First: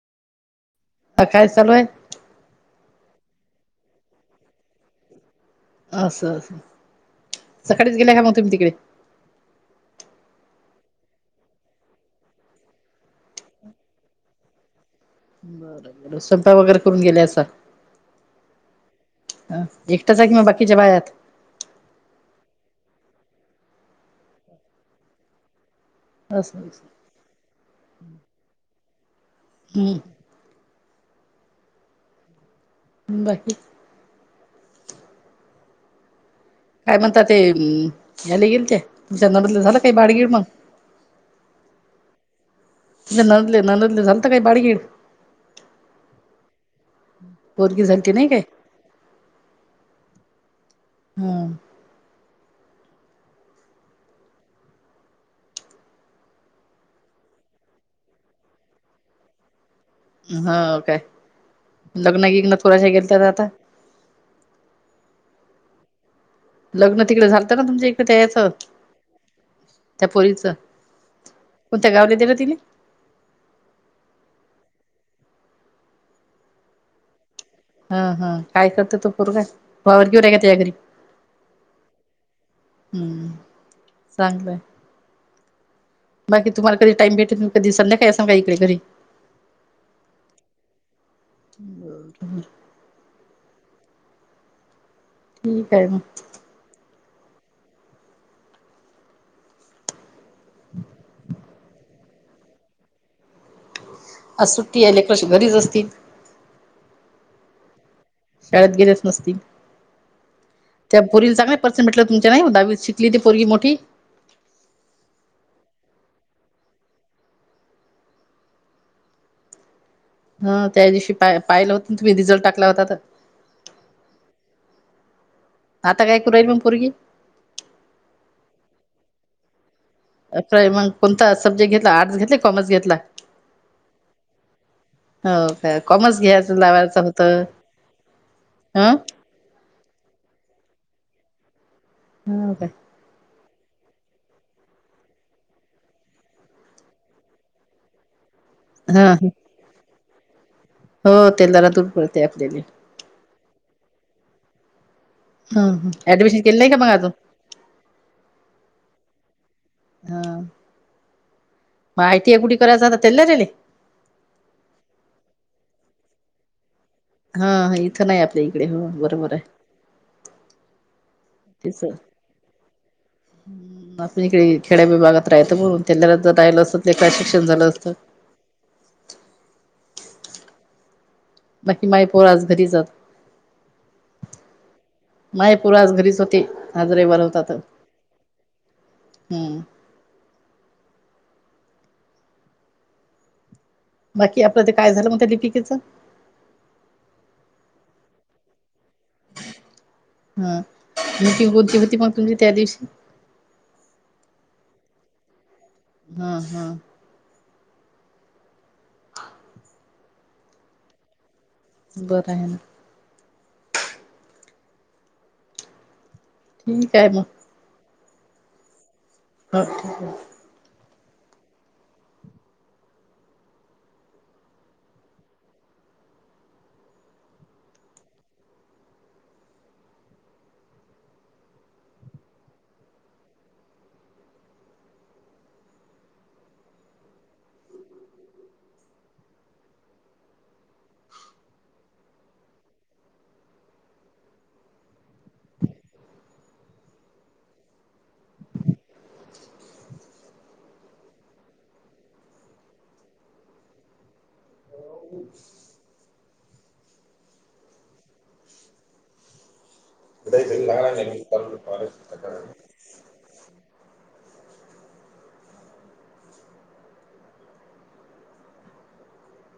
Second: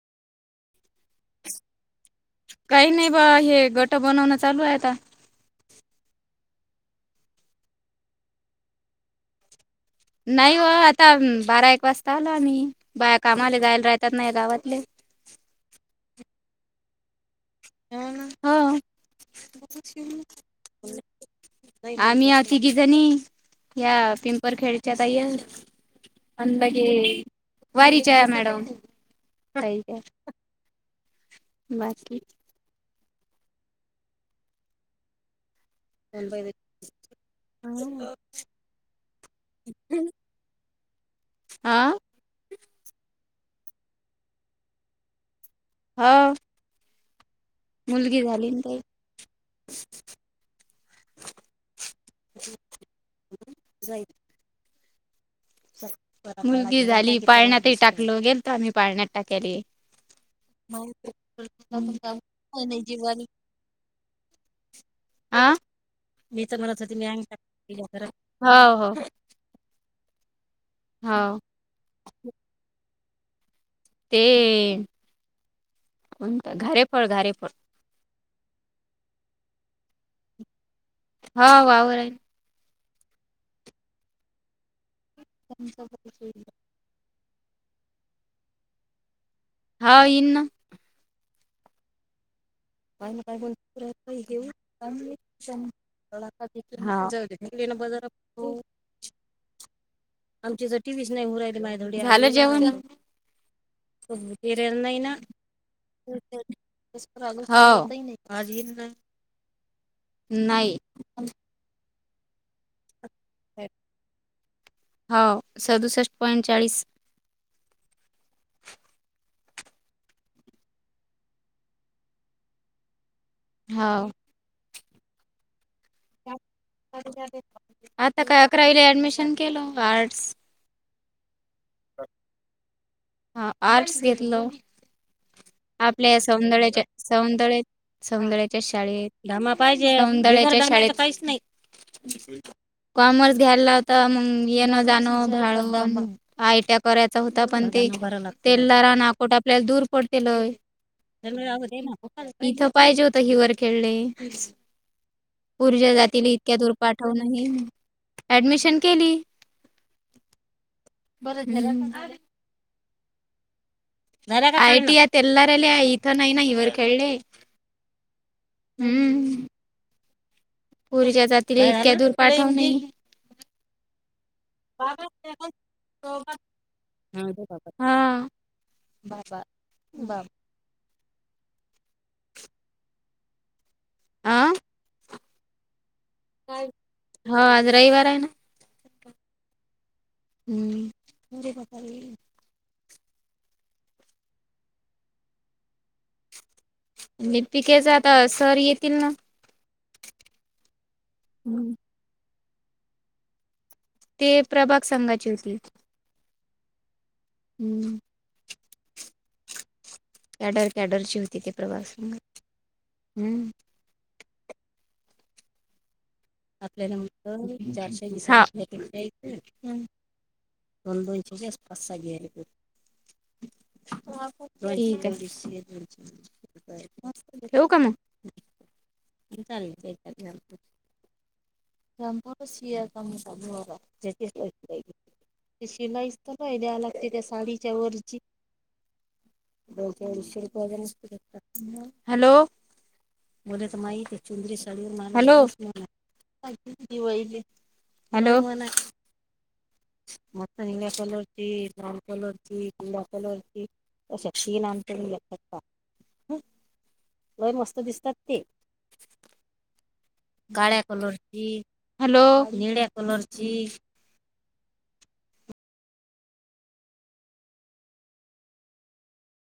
काय चालू आहे काही नाही बा हे गट बनवणं चालू आहे आता असं असं सकाळीच गेल्या का मग तुम्ही तिकडे? नाही हो आता बारा एक वाजता आलो आम्ही बा कामाले जायला राहतात नाही गावातले बर बर स्वयंपाक वगैरे करून गेल्यास हा हा हो ह एकटाच आहे किंवा बाकीच्या बाया आहेत आम्ही आ तिघिजनी या पिंपर खेड्याच्या ताई हत अंद असं बग असं. वारीच्या मॅडम [unintelligible] ह हम्म का बाकी बाकी [unintelligible] अ पय काय म्हणता ते हम्म याला येईल काय ते तुच्याया नडतलं झालं काय बाडगीर मग आ ननदले ननदले झालंत काय बाडगीड हो हम्म मुलगी झाली ना ताई हम्म. [unintelligible] मुलगी झाली पाळण्यातही टाकलो गेल तरो आम्ही पाळण्यात टाकायले हा काय लग्ना गिन्गनात कोणाच्या गेलतात आता? आा लग्न तिकडे झालत ना तुमच्या इकडे याचं हो हो त्या पोरीच हो कोणत गावले दिला तिने ते कोणत घारेफळ हा हा काय करते तो पोरगा वावर गिवर आहे का त्याया घरी हा वावर आहे हम्म चांगलंय हम्म बाकी तुम्हाला कधी टाइम भेटे त कधी संध्याकाळी ये साल काय घरी हा इन न बरं काही ना काय घेऊ काख ठीक आहे मग हा च बजर आमची तर टी वी च नाही होऊन राहिली माय धडी झालं जेवण आज फिरेल सुट्टी आहे नाही ना लेकरं घरीच असतील शाळेत गेलेच नसतील नाही त्या पोरीले चांगले पर्सेंट भेटलं तुमच्या नाही उ दहावी शिक हो सदुसष्ट पंचाळीस हा त्या दिवशी पा पाहिलं होत तुम्ही रिझल्ट टाकला होता तर होा आता काय करूय म आता काय अकरावीला ऍडमिशन केलं आर्ट्स अकरावी मग कोणता सब्जेट घेतला आर्ट्स घेतले कॉमर्स घेतला हा आर्ट्स घेतल हो काय आपल्या कॉमर्स घ्यायचं सौदळ्या च्या लावायचं होतं सौदळ्या सौंदळ्या च्या ह शाळेत सौंदळ्या च्या शाळेत हो काय कॉमर्स ध्यायला होता मग येणं जाणं ळ म आयट्या करायचा होता पण तेल्हारा अण ह अकोट आपल्याला दूर पडतेय हो ते जरा दूर पडते आपल्याले इथं पाहिजे होत हिवरखेळले ह पोरीच्या जातीले ऍडमिशन इतक्या केलं नाही दूर का मग अजून पाठवून ऍडमिशन केली हा मग आयटीआय कुठे करायचात तेल्हारायले आय टी आय देणारे आहे इथं नाही ना हिवरखेळले हा हा इथं नाही आपल्या इकडे हो बरोबर आहे पोरीच्या जातीले जातील इतक्या दूर पाठ हम आपण इकडे खेड्या विभागात राहत म्हणून त्याला जर राहिलं असतं ते शिक्षण झालं असतं बाबा बाबा बाकी माय पोर आज घरी जात आं माय पोर आज घरीच होती आज रविवार हो होता तर आज रविवार आहे ना हम्म हम्म बाकी आपलं ते काय झालं म्हण त्या लिपिकेचं आणि लिपिकेचा आता सर येत हा मीटिंग कोणती होती मग तुमची त्या दिवशी? ते प्रभाग संघाची होती. हां हां हम्म कॅडर कॅडरची होती ते प्रवासार बरं आहे ना हम्म ठीक आहे मग आपल्याला चारशे ह द दो इंचच्या आसपास घ आहे [inaudible] ठेऊ का मग? चालेल [unintelligible] ते शिलाईस तर नाय द्या लागते त्या साडीच्या वरची हॅलो बोत माहे चुंदरी साडीवर मलो हॅलो म नला कलोरची लाल कलोर्ची गिला कलोरची अ शी नाम लय मस्त दिसतात ते काळया कलरची हॅलो निळ्या कलरची.